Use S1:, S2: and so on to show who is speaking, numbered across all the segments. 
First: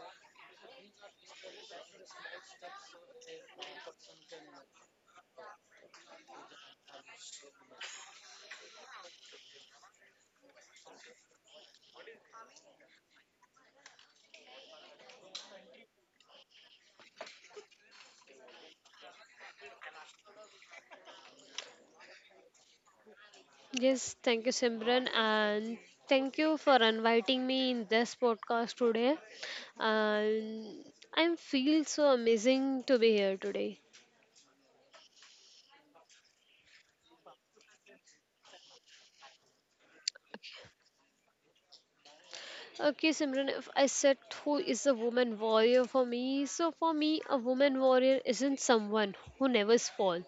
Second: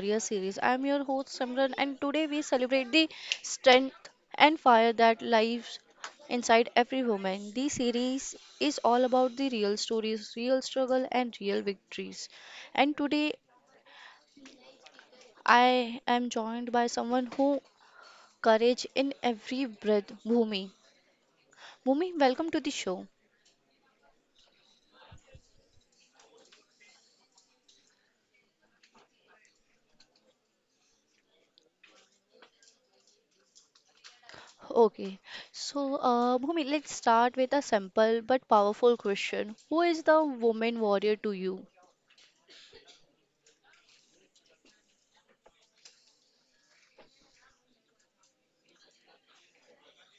S1: Warrior series. I am your host Simran, and today we celebrate the strength and fire that lives inside every woman. The series is all about the real stories, real struggle, and real victories. And today I am joined by someone who courage in every breath, Bhumi. Bhumi, welcome to the show.
S2: Yes, thank you, Simran, and thank you for inviting me in this podcast today. And I feel so amazing to be here today.
S1: Okay, so Bhumi, let's start with a simple but powerful question. Who is the woman warrior to you?
S2: Okay, Simran, if I said who is a woman warrior for me, so for me, a woman warrior isn't someone who never falls.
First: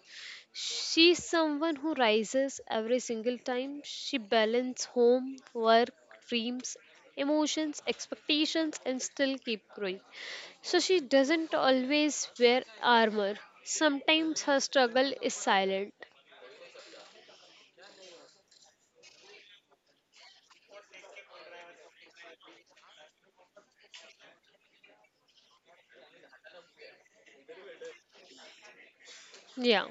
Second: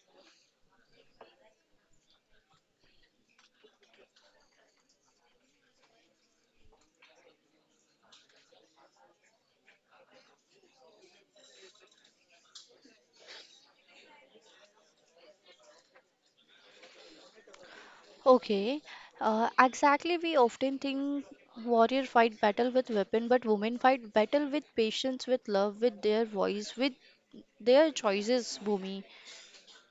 S2: She's someone who rises every single time. She balances home, work, dreams, emotions, expectations, and still keep growing. So she doesn't always wear armor. Sometimes her struggle is silent.
S1: Okay, exactly. We often think warrior fight battle with weapon, but women fight battle with patience, with love, with their voice, with their choices, Bhumi.
S2: Yeah,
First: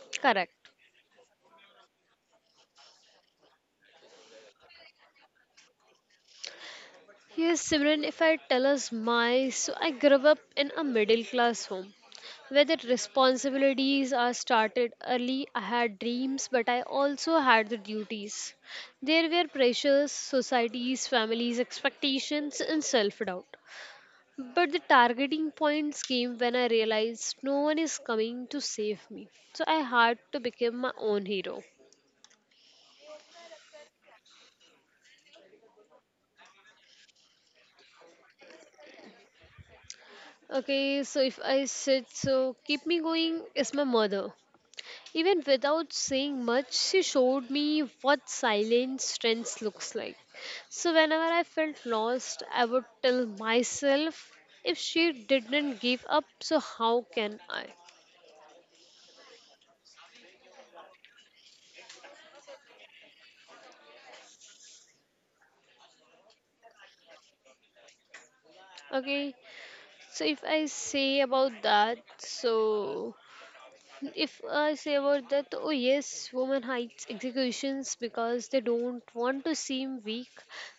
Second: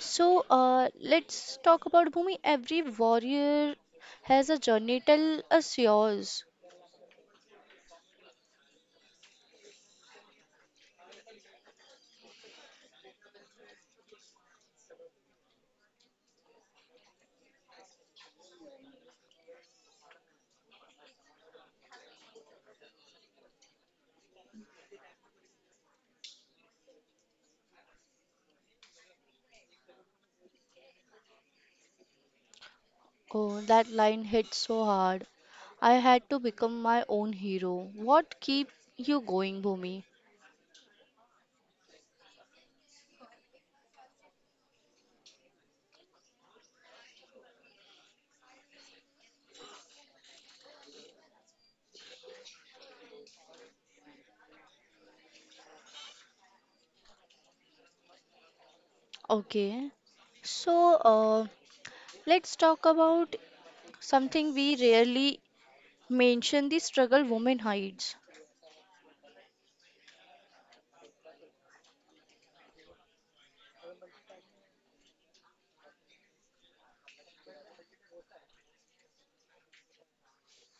S1: So
S2: correct.
S1: let's talk about Bhumi. Every warrior has a journey. Tell us yours.
S2: Here's Simran, if I tell us my, so I grew up in a middle class home where the responsibilities are started early. I had dreams, but I also had the duties. There were pressures, societies, families, expectations, and self doubt. But the targeting points came when I realized no one is coming to save me. So I had to become my own hero.
S1: Oh, that line hit so hard. I had to become my own hero. What keep you going, Bhumi?
S2: Okay, so if I said so, keep me going is my mother. Even without saying much, she showed me what silent strength looks like. So whenever I felt lost, I would tell myself, if she didn't give up, so how can I?
S1: Okay. So, let's talk about something we rarely mention the struggle women hides.
S2: Okay, so if I say about that, oh yes, women hides executions because they don't want to seem weak.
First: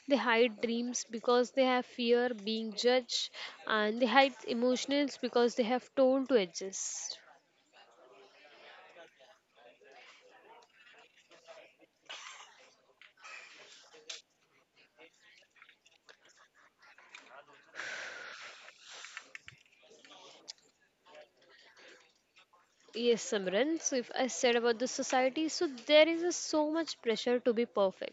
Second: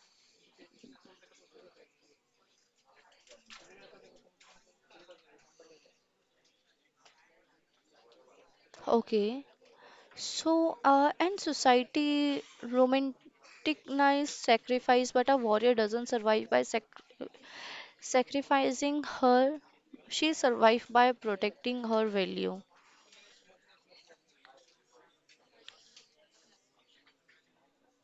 S2: They hide dreams because they have fear being judged, and they hide emotions because they have torn to adjust.
S1: Okay. So, and society romanticizes sacrifice, but a warrior doesn't survive by sacrificing her. She survives by protecting her value.
S2: Yes, Simran. So if I said about the society, so there is a so much pressure to be perfect.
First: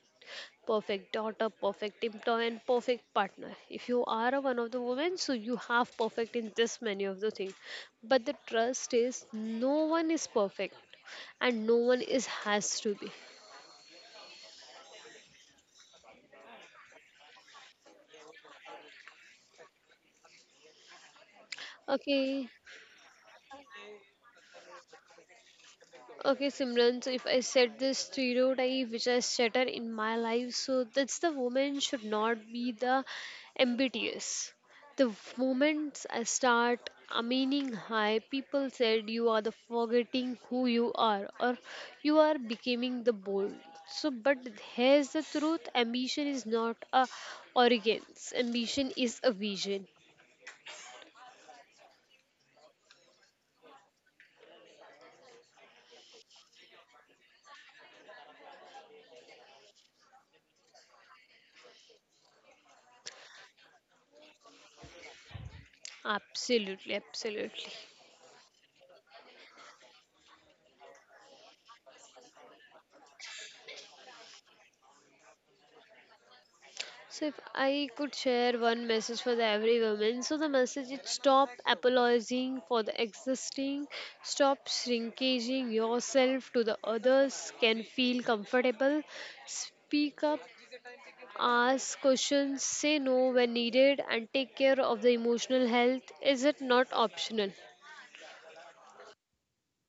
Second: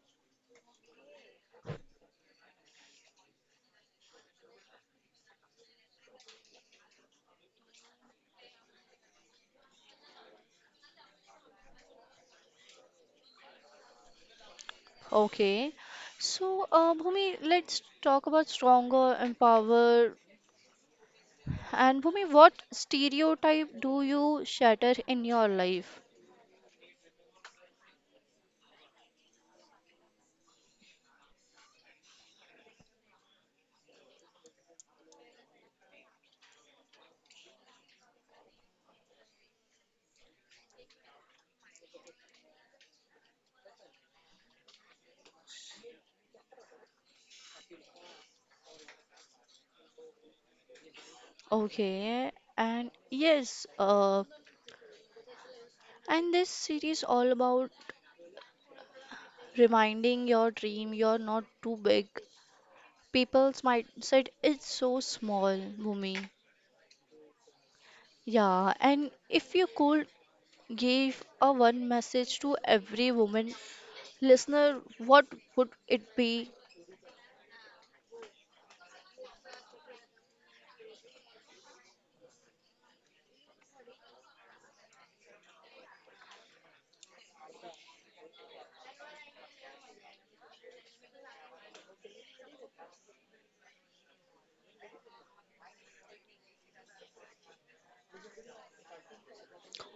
S2: Perfect daughter, perfect employee, and perfect partner. If you are a one of the women, so you have perfect in this many of the things. But the trust is no one is perfect and no one is has to be.
S1: Okay. So, Bhumi, let's talk about stronger and power. And Bhumi,
S2: Okay.
S1: what stereotype do you shatter in your life?
S2: Okay, Simran, so if I said this stereotype which I shatter in my life, so that's the woman should not be the ambitious. The moment I start meaning hi, people said you are the forgetting who you are or you are becoming the bold. So, but here's the truth ambition is not a arrogance, ambition is a vision.
S1: Okay. And yes, and this series all about reminding your dream you're not too big. People's mindset is so small, Bhumi.
S2: Absolutely, absolutely.
S1: Yeah, and if you could give a one message to every woman listener, what would it be?
S2: So if I could share one message for the every woman, so the message is stop apologizing for the existing, stop shrinking yourself to the others, can feel comfortable, speak up, ask questions, say no when needed, and take care of the emotional health. Is it not optional?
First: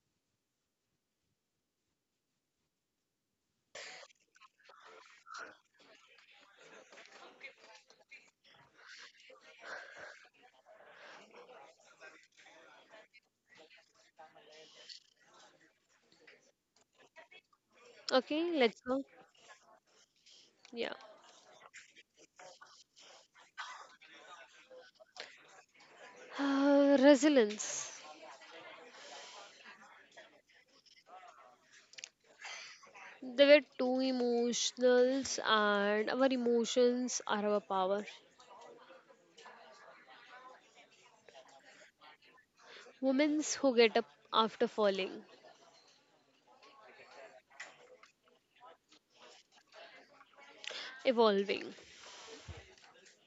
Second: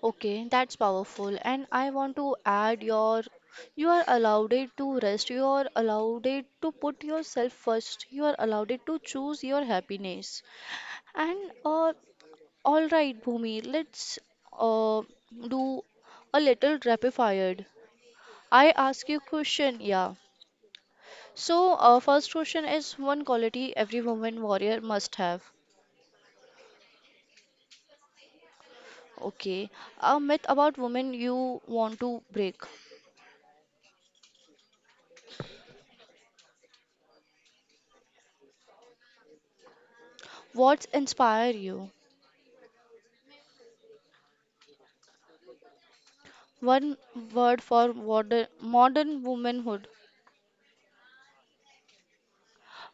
S1: Okay, that's powerful. And I want to add your you are allowed it to rest, you are allowed it to put yourself first, you are allowed it to choose your happiness. And uh, all right, Bhumi, let's uh, do a little rapid fire.
S2: Okay,
S1: I
S2: let's go.
S1: ask you question, yeah.
S2: Yeah.
S1: So first question is one quality every woman warrior must have.
S2: Resilience.
S1: Okay, a myth about women you want to break.
S2: There were two emotionals, and our emotions are our power.
S1: What's inspire you?
S2: Women who get up after falling,
S1: One word for modern womanhood.
S2: evolving.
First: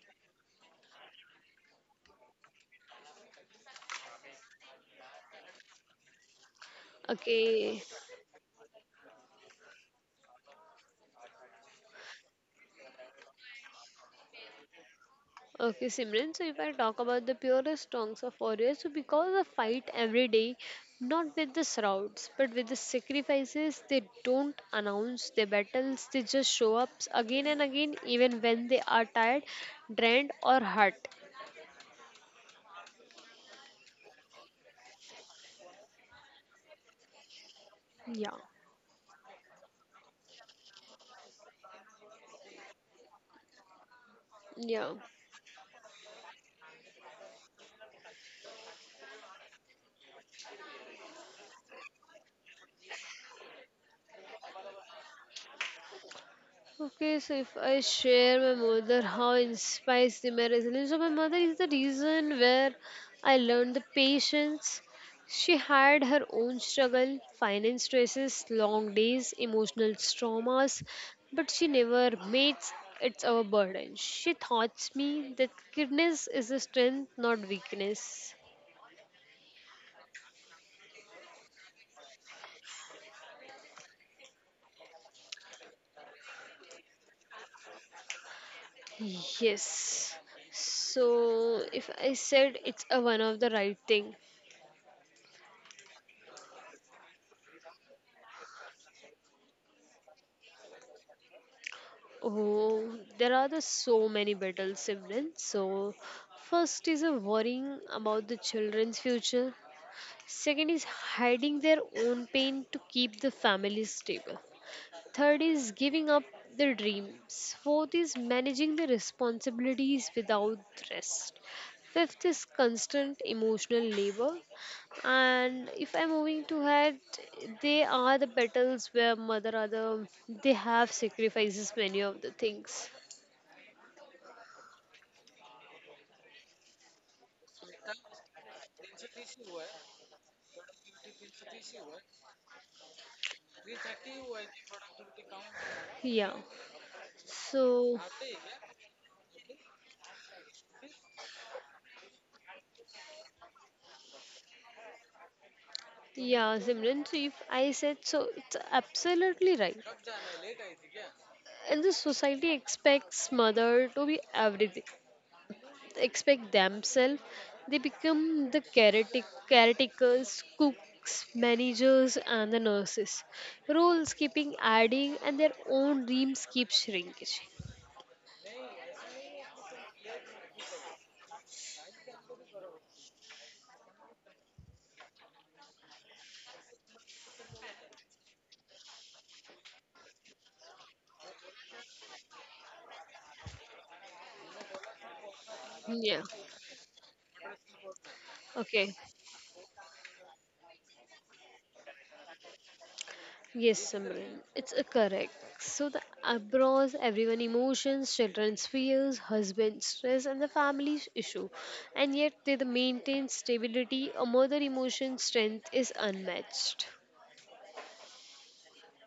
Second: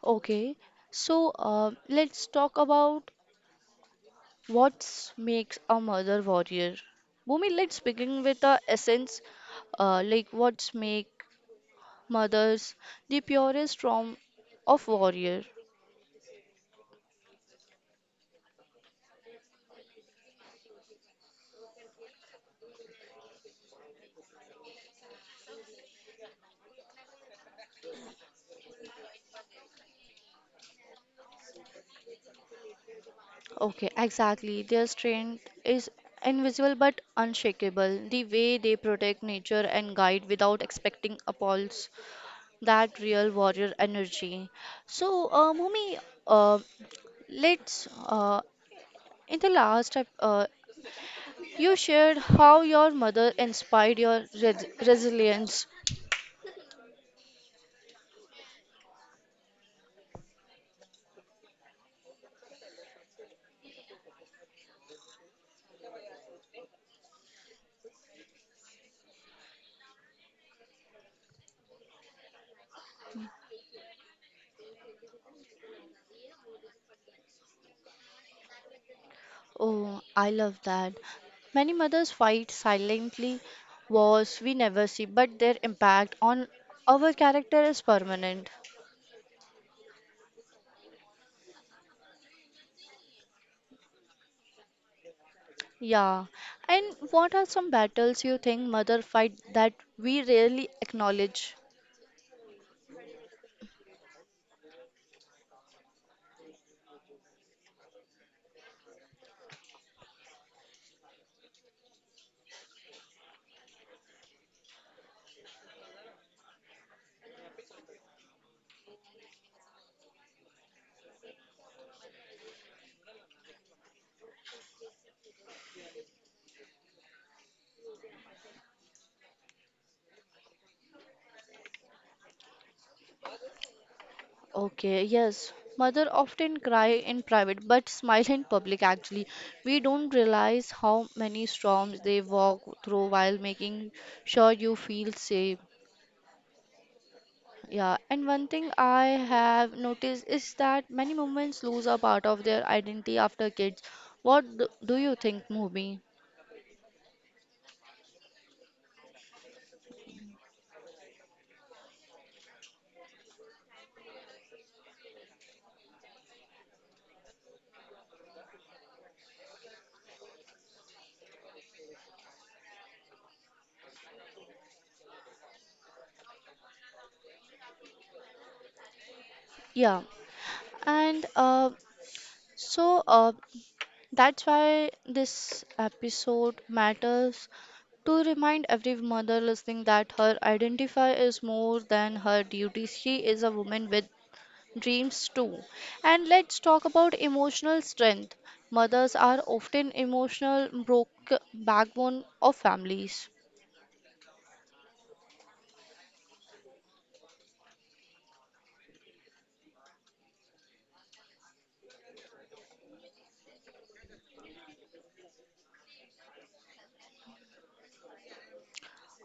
S1: Okay, so let's talk about what makes a mother warrior. Bhumi, let's
S2: Okay,
S1: begin with the essence, like what's make mothers the purest form of warrior.
S2: okay, Simran. So if I talk about the purest songs of warriors, so because of fight every day, not with the shrouds, but with the sacrifices, they don't announce their battles. They just show up again and again, even when they are tired, drained, or hurt.
S1: Okay, exactly. Their strength is invisible but unshakable. The
S2: Yeah,
S1: way they protect nature and guide without expecting applause that real warrior energy.
S2: yeah.
S1: So, Mumi, uh, let's in the last you shared how your mother inspired your resilience.
S2: Okay, so if I share my mother how inspires the my resilience, so my mother is the reason where I learned the patience. She had her own struggle, finance stresses, long days, emotional traumas, but she never made it our burden. She taught me that kindness is a strength, not weakness.
S1: Oh, I love that. Many mothers fight silently wars we never see, but their impact on our character is permanent.
S2: Yes. So if I said it's a one of the right thing.
S1: Yeah. And what are some battles you think mother fight that we rarely acknowledge?
S2: Oh, there are the so many battles, siblings. So, first is a worrying about the children's future. Second is hiding their own pain to keep the family stable. Third is giving up their dreams. Fourth is managing the responsibilities without rest. Fifth is constant emotional labor. And if I'm moving to head, they are the battles where mother are they have sacrifices many of the things.
S1: Okay, yes. Mother often cry in private but smile in public actually. We don't realize how many storms they walk through while making sure you feel safe.
S2: Yeah.
S1: Yeah,
S2: So,
S1: and one thing I have noticed is that many moments lose a part of their identity after kids. What do you think, Movie?
S2: yeah, Simran, so if I said so, it's absolutely right. And the society expects mother to be everything. They expect themselves. They become the caretakers, cooks, managers, and the nurses. Roles keeping adding, and their own dreams keep shrinking.
S1: Yeah, and so that's why this episode matters to remind every mother listening that her identity is more than her duty. She is a woman with dreams too. And
S2: Yeah.
S1: let's talk about emotional strength. Mothers
S2: Okay.
S1: are often emotional broke backbone of families.
S2: Yes, Simran, it's a correct. So the abroad, everyone emotions, children's fears, husband stress, and the family's issue, and yet they the maintain stability. A mother emotion strength is unmatched.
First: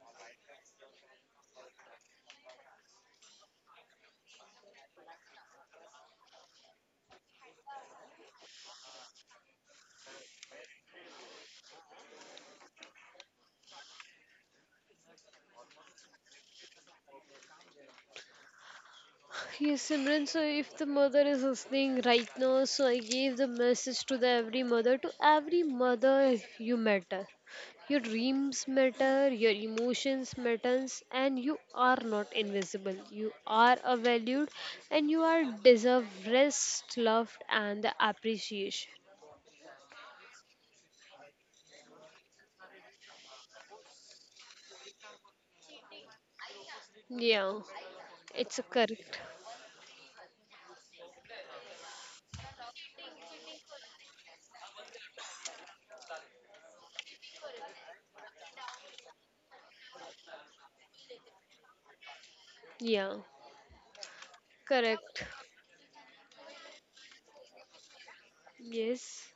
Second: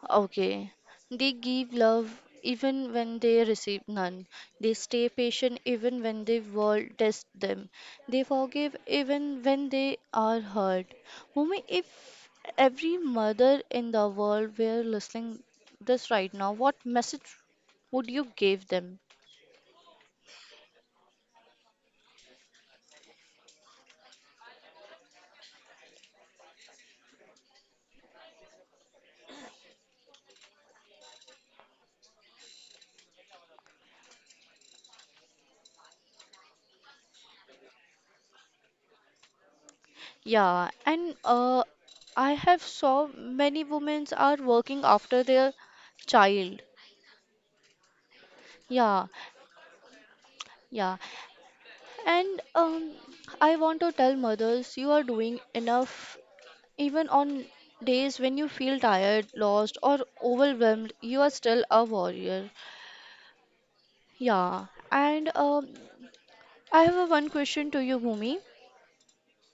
S1: Okay. They give love even when they receive none. They stay patient even when the world tests them. They forgive even when they are hurt. Mummy, if every mother in the world were listening this right now, what message would you give them?
S2: Yes, Simran. So if the mother is listening right now, so I gave the message to the every mother, to every mother you matter. Your dreams matter, your emotions matters, and you are not invisible. You are a valued and you are deserve rest, love and the appreciation.
S1: Yeah, and I have saw many women are working after their child.
S2: Yeah, it's a
S1: Yeah,
S2: correct.
S1: yeah. And I want to tell mothers you are doing enough even on days when you feel tired, lost, or overwhelmed, you are still a warrior.
S2: Yeah,
S1: Yeah. And
S2: correct.
S1: I have a one question to you, Bhumi.
S2: Yes.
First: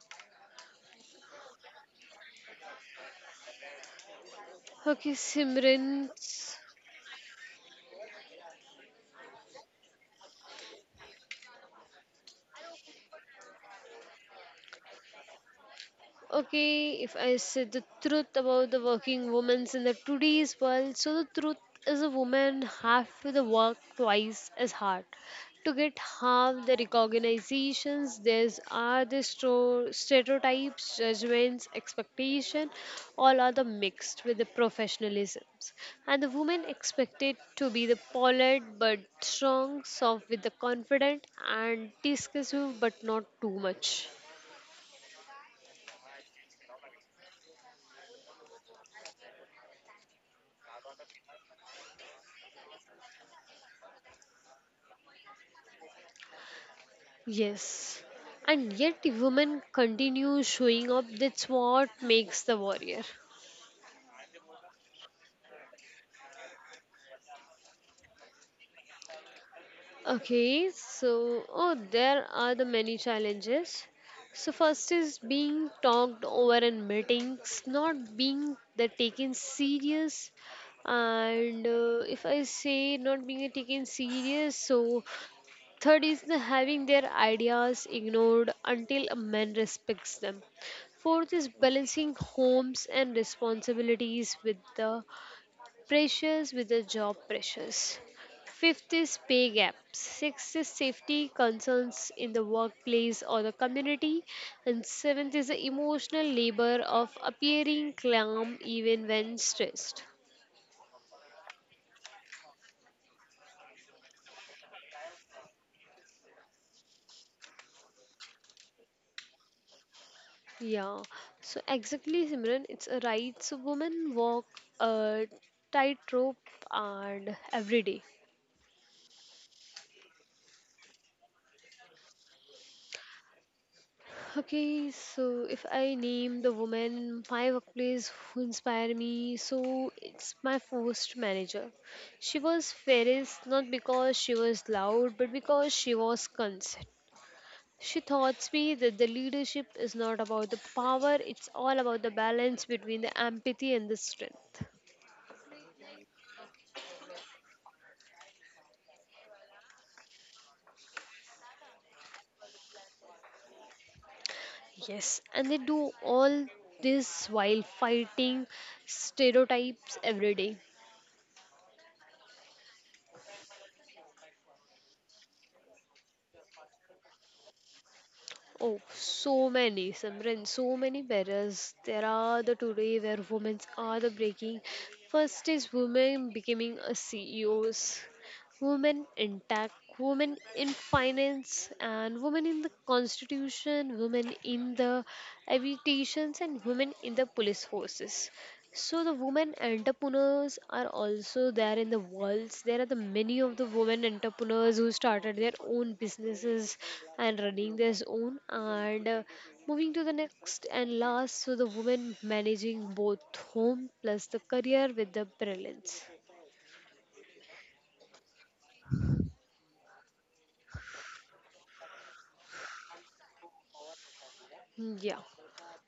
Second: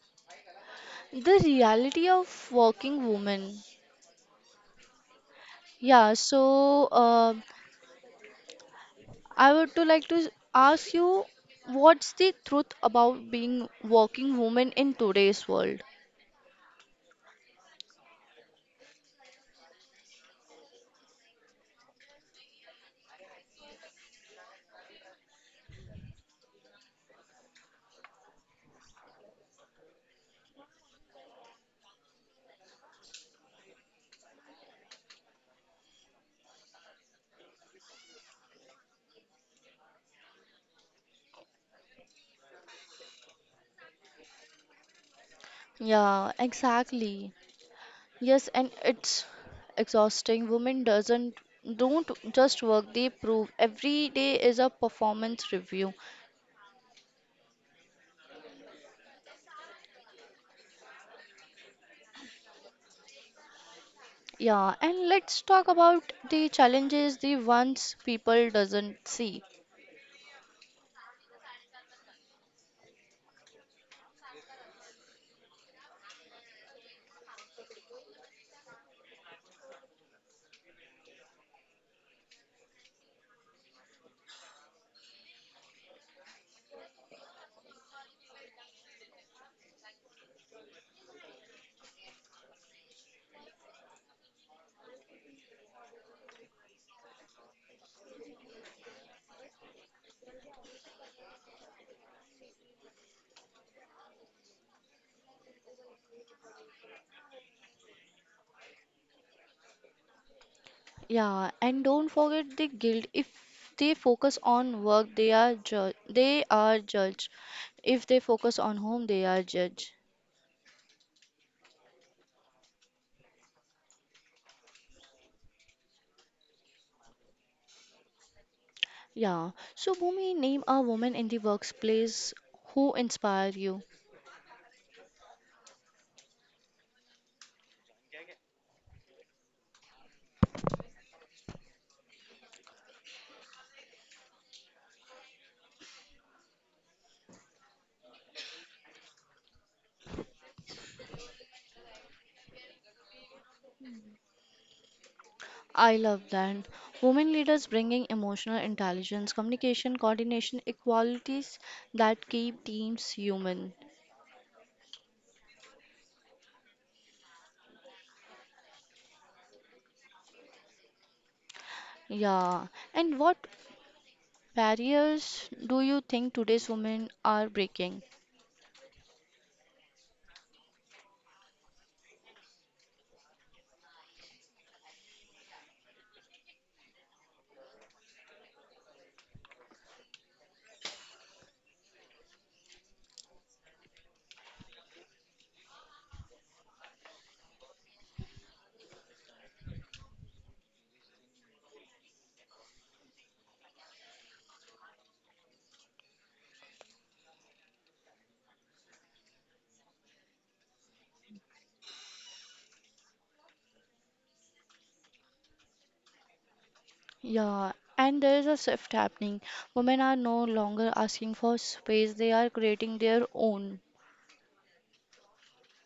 S1: The reality of working woman.
S2: Okay, Simran.
S1: Yeah, so I would to like to ask you what's the truth about being working woman in today's world?
S2: Okay, if I say the truth about the working women in the today's world, so the truth is a woman have to the work twice as hard to get half the recognitions there's are the stereotypes judgments expectation all are the mixed with the professionalisms and the woman expected to be the polite but strong soft with the confident and discussive but not too much.
S1: Yeah, exactly. Yes, and it's exhausting. Women doesn't don't just work, they prove every day is a performance review.
S2: Yes. And yet the women continue showing up. That's what makes the warrior.
S1: Yeah, and let's talk about the challenges the ones people doesn't see.
S2: Okay, so oh there are the many challenges. So first is being talked over in meetings, not being the taken serious and if I say not being taken serious, so third is the having their ideas ignored until a man respects them. Fourth is balancing homes and responsibilities with the job pressures. Fifth is pay gaps. Sixth is safety concerns in the workplace or the community. And seventh is the emotional labor of appearing calm even when stressed.
S1: Yeah, and don't forget the guilt. If they focus on work, they are judged. If they focus on home, they are judged.
S2: Yeah, so exactly, Simran, it's a right. So women walk a tightrope and every day.
S1: Yeah. So, Bhumi, name a woman in the workplace who inspire you.
S2: Okay, so if I name the woman my workplace who inspire me, so it's my first manager. She was fairest not because she was loud, but because she was consistent. She taught me that the leadership is not about the power, it's all about the balance between the empathy and the strength.
S1: I love that. Women leaders bringing emotional intelligence, communication, coordination, equalities that keep teams human.
S2: Yes, and they do all this while fighting stereotypes every day.
S1: Yeah. And what barriers do you think today's women are breaking?
S2: Oh, so many, Simran, so many barriers. There are the today where women are the breaking. First is women becoming a CEOs, women in tech, women in finance, and women in the constitution, women in the aviations, and women in the police forces. So the women entrepreneurs are also there in the world. There are the many of the women entrepreneurs who started their own businesses and running their own. And moving to the next and last, so the women managing both home plus the career with the brilliance.
S1: Yeah. And there is a shift happening. Women are no longer asking for space, they are creating their own.
S2: Yeah,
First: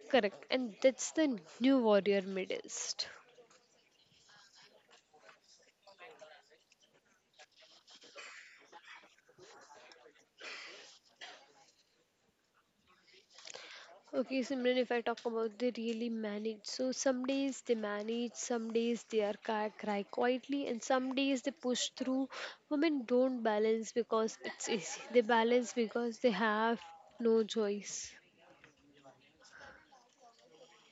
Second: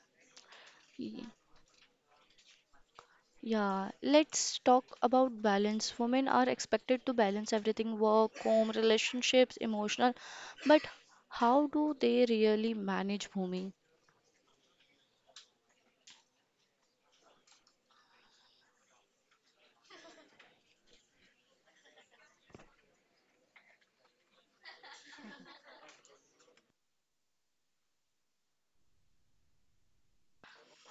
S2: correct. And that's the new warrior medalist.
S1: Yeah, let's talk about balance. Women are expected to balance everything work, home, relationships, emotional. But how do they really manage Bhumi?
S2: Okay, Simran, if I talk about they really manage. So some days they manage, some days they are cry, cry quietly, and some days they push through. Women don't balance because it's easy. They balance because they have no choice.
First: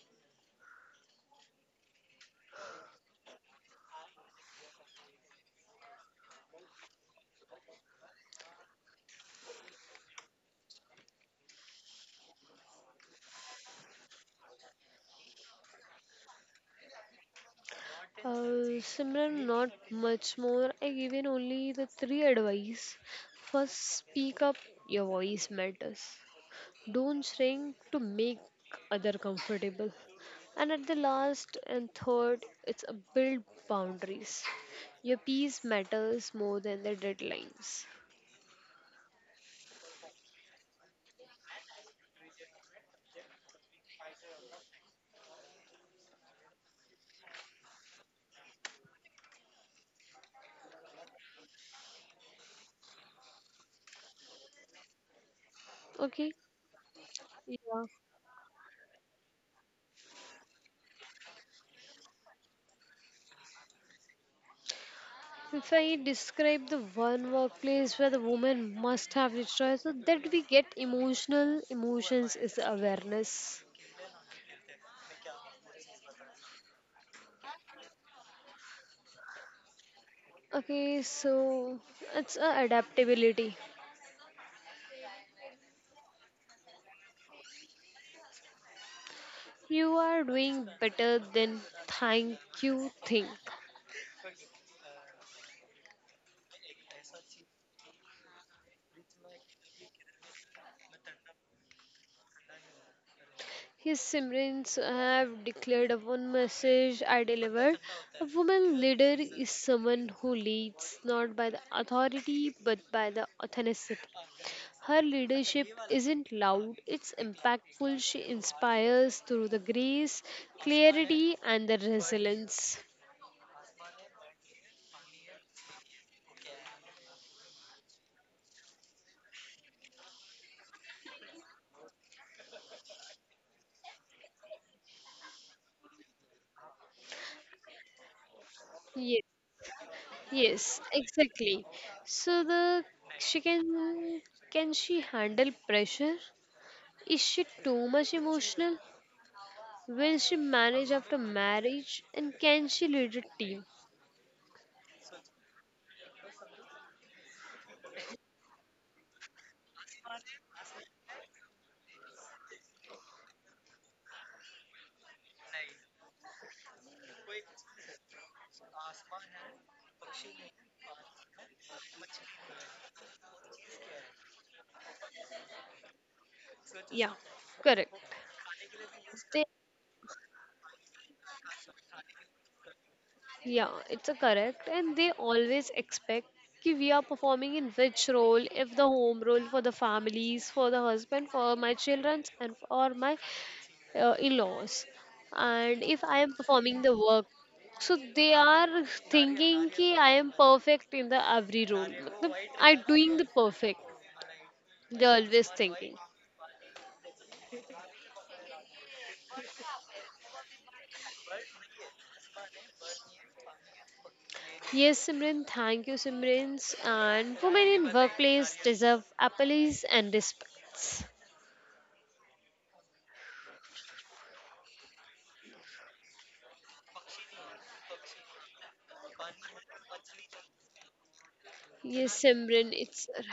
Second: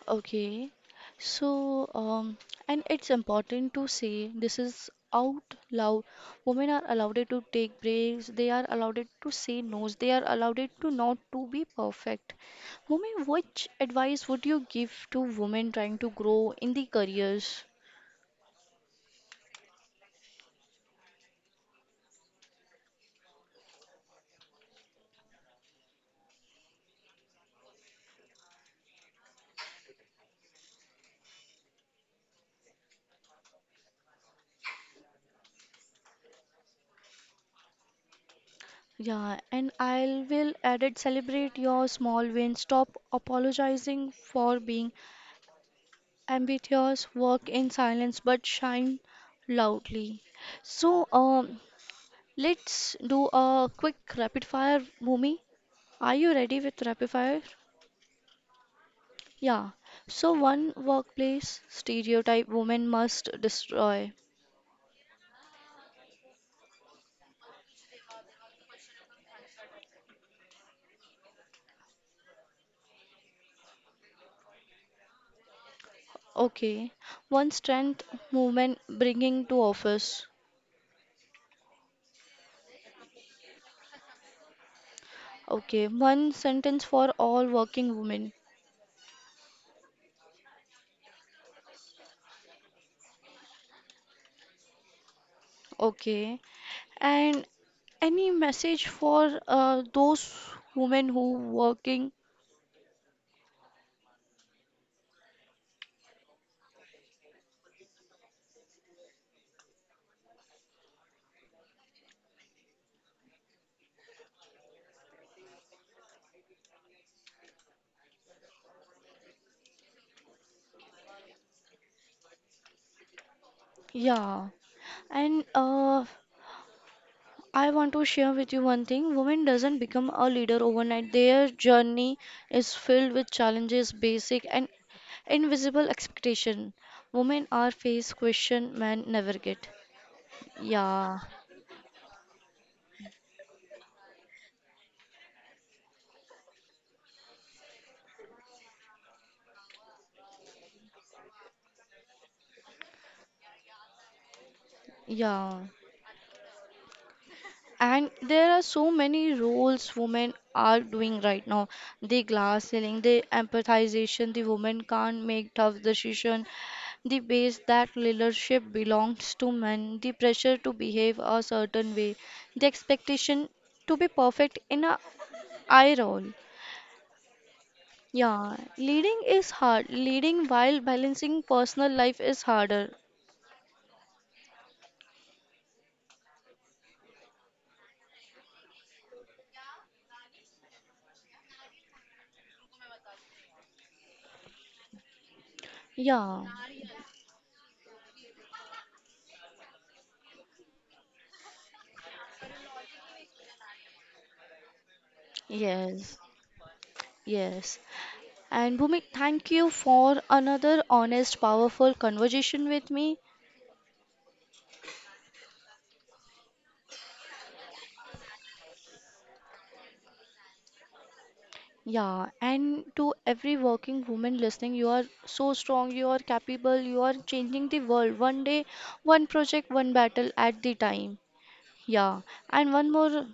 S1: Okay, so, and it's important to say this is out loud. Women are allowed to take breaks, they are allowed to say no's, they are allowed to not to be perfect. Bhumi, which advice would you give to women trying to grow in the careers?
S2: Simran, not much more. I given only the three advice. First, speak up. Your voice matters. Don't shrink to make other comfortable. And at the last and third, it's a build boundaries. Your peace matters more than the deadlines.
S1: Yeah, and I will added celebrate your small wins. Stop apologizing for being ambitious. Work in silence, but shine loudly. So, let's do a quick rapid fire, Bhumi. Are
S2: Okay?
S1: you ready with rapid fire?
S2: Yeah.
S1: Yeah. So, one workplace stereotype women must destroy.
S2: If I describe the one workplace where the woman must have the choice, so that we get emotional emotions is awareness.
S1: Okay. One strength women bringing to office.
S2: Okay, so it's a adaptability.
S1: Okay. One sentence for all working women.
S2: You are doing better than thank you think.
S1: Okay. And any message for those women who working?
S2: His Simrans have declared one message I delivered. A woman leader is someone who leads not by the authority but by the authenticity. Her leadership isn't loud, it's impactful. She inspires through the grace, clarity, and the resilience.
S1: Yeah. And I want to share with you one thing. Women doesn't become a leader overnight. Their journey is filled with challenges, basic and invisible expectation. Women are faced question men
S2: Yes,
S1: never get.
S2: yes,
S1: Yeah.
S2: exactly. So the she can she handle pressure? Is she too much emotional? Will she manage after marriage and can she lead a team?
S1: Yeah. And there are so many roles women are doing right now. The glass ceiling, the empathization, the woman can't make tough decision, the base that leadership belongs to men, the pressure to behave a certain way, the expectation to be perfect in a eye roll.
S2: Yeah, correct.
S1: Yeah, leading
S2: They,
S1: is hard. Leading while balancing personal life is harder.
S2: yeah, it's a correct. And they always expect कि we are performing in which role, if the home role for the families, for the husband, for my children, and for my in-laws. And if I am
S1: Yeah.
S2: performing the work, so they are thinking कि I am perfect in the every role. मतलब, I doing the perfect. They always thinking.
S1: Yes. Yes. And Bhumi, thank you for another honest, powerful conversation with me.
S2: Yes, Simran, thank you, Simran. And women in workplace deserve appellees and respects.
S1: Yeah, and to every working woman listening, you are so strong, you are capable, you are changing the world one day, one project, one battle at the time. Yeah,
S2: Yes, Simran,
S1: and one more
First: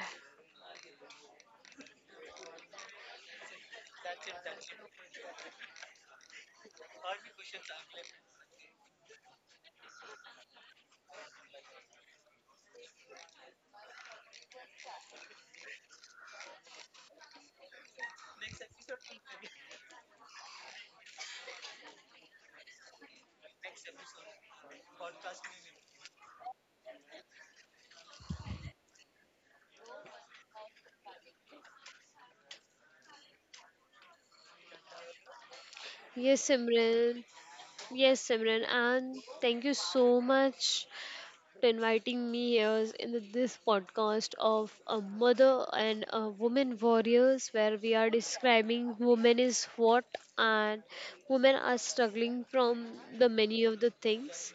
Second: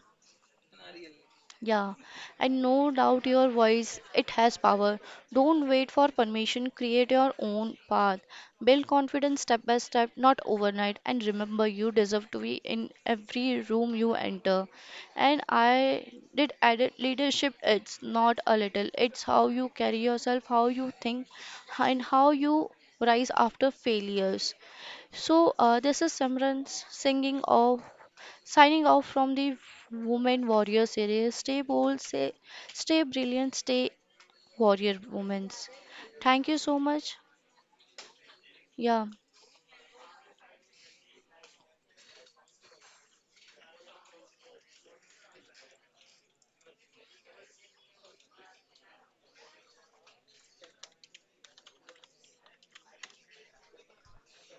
S1: yeah, and no doubt your voice, it has power. Don't wait for permission, create your own path. Build confidence step by step, not overnight. And remember, you deserve to be in every room you enter. And I did added leadership, it's not a little, it's how you carry yourself, how you think, and how you rise after failures. So, this is Simran singing off signing off from the Women Warrior series. Stay bold, stay brilliant, stay warrior women.
S2: yes,
S1: Thank you so much.
S2: Simran,
S1: Yeah,
S2: and thank you so much for inviting me here in this podcast of a mother and a woman warriors, where we are describing women is what and women are struggling from the many of the things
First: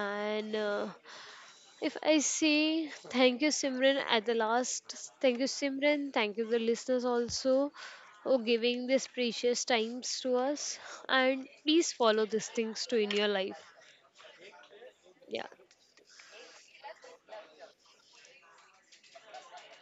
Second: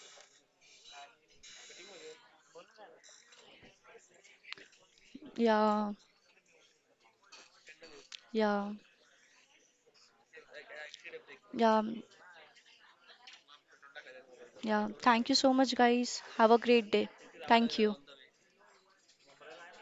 S2: and. If I say thank you, Simran, at the last, thank you,
S1: yeah,
S2: Simran, thank you, the listeners also, for
S1: yeah,
S2: giving this precious times to us. And
S1: yeah,
S2: please follow these things too in your life.
S1: yeah. Thank you
S2: Yeah.
S1: so much, guys. Have a great day. Thank you.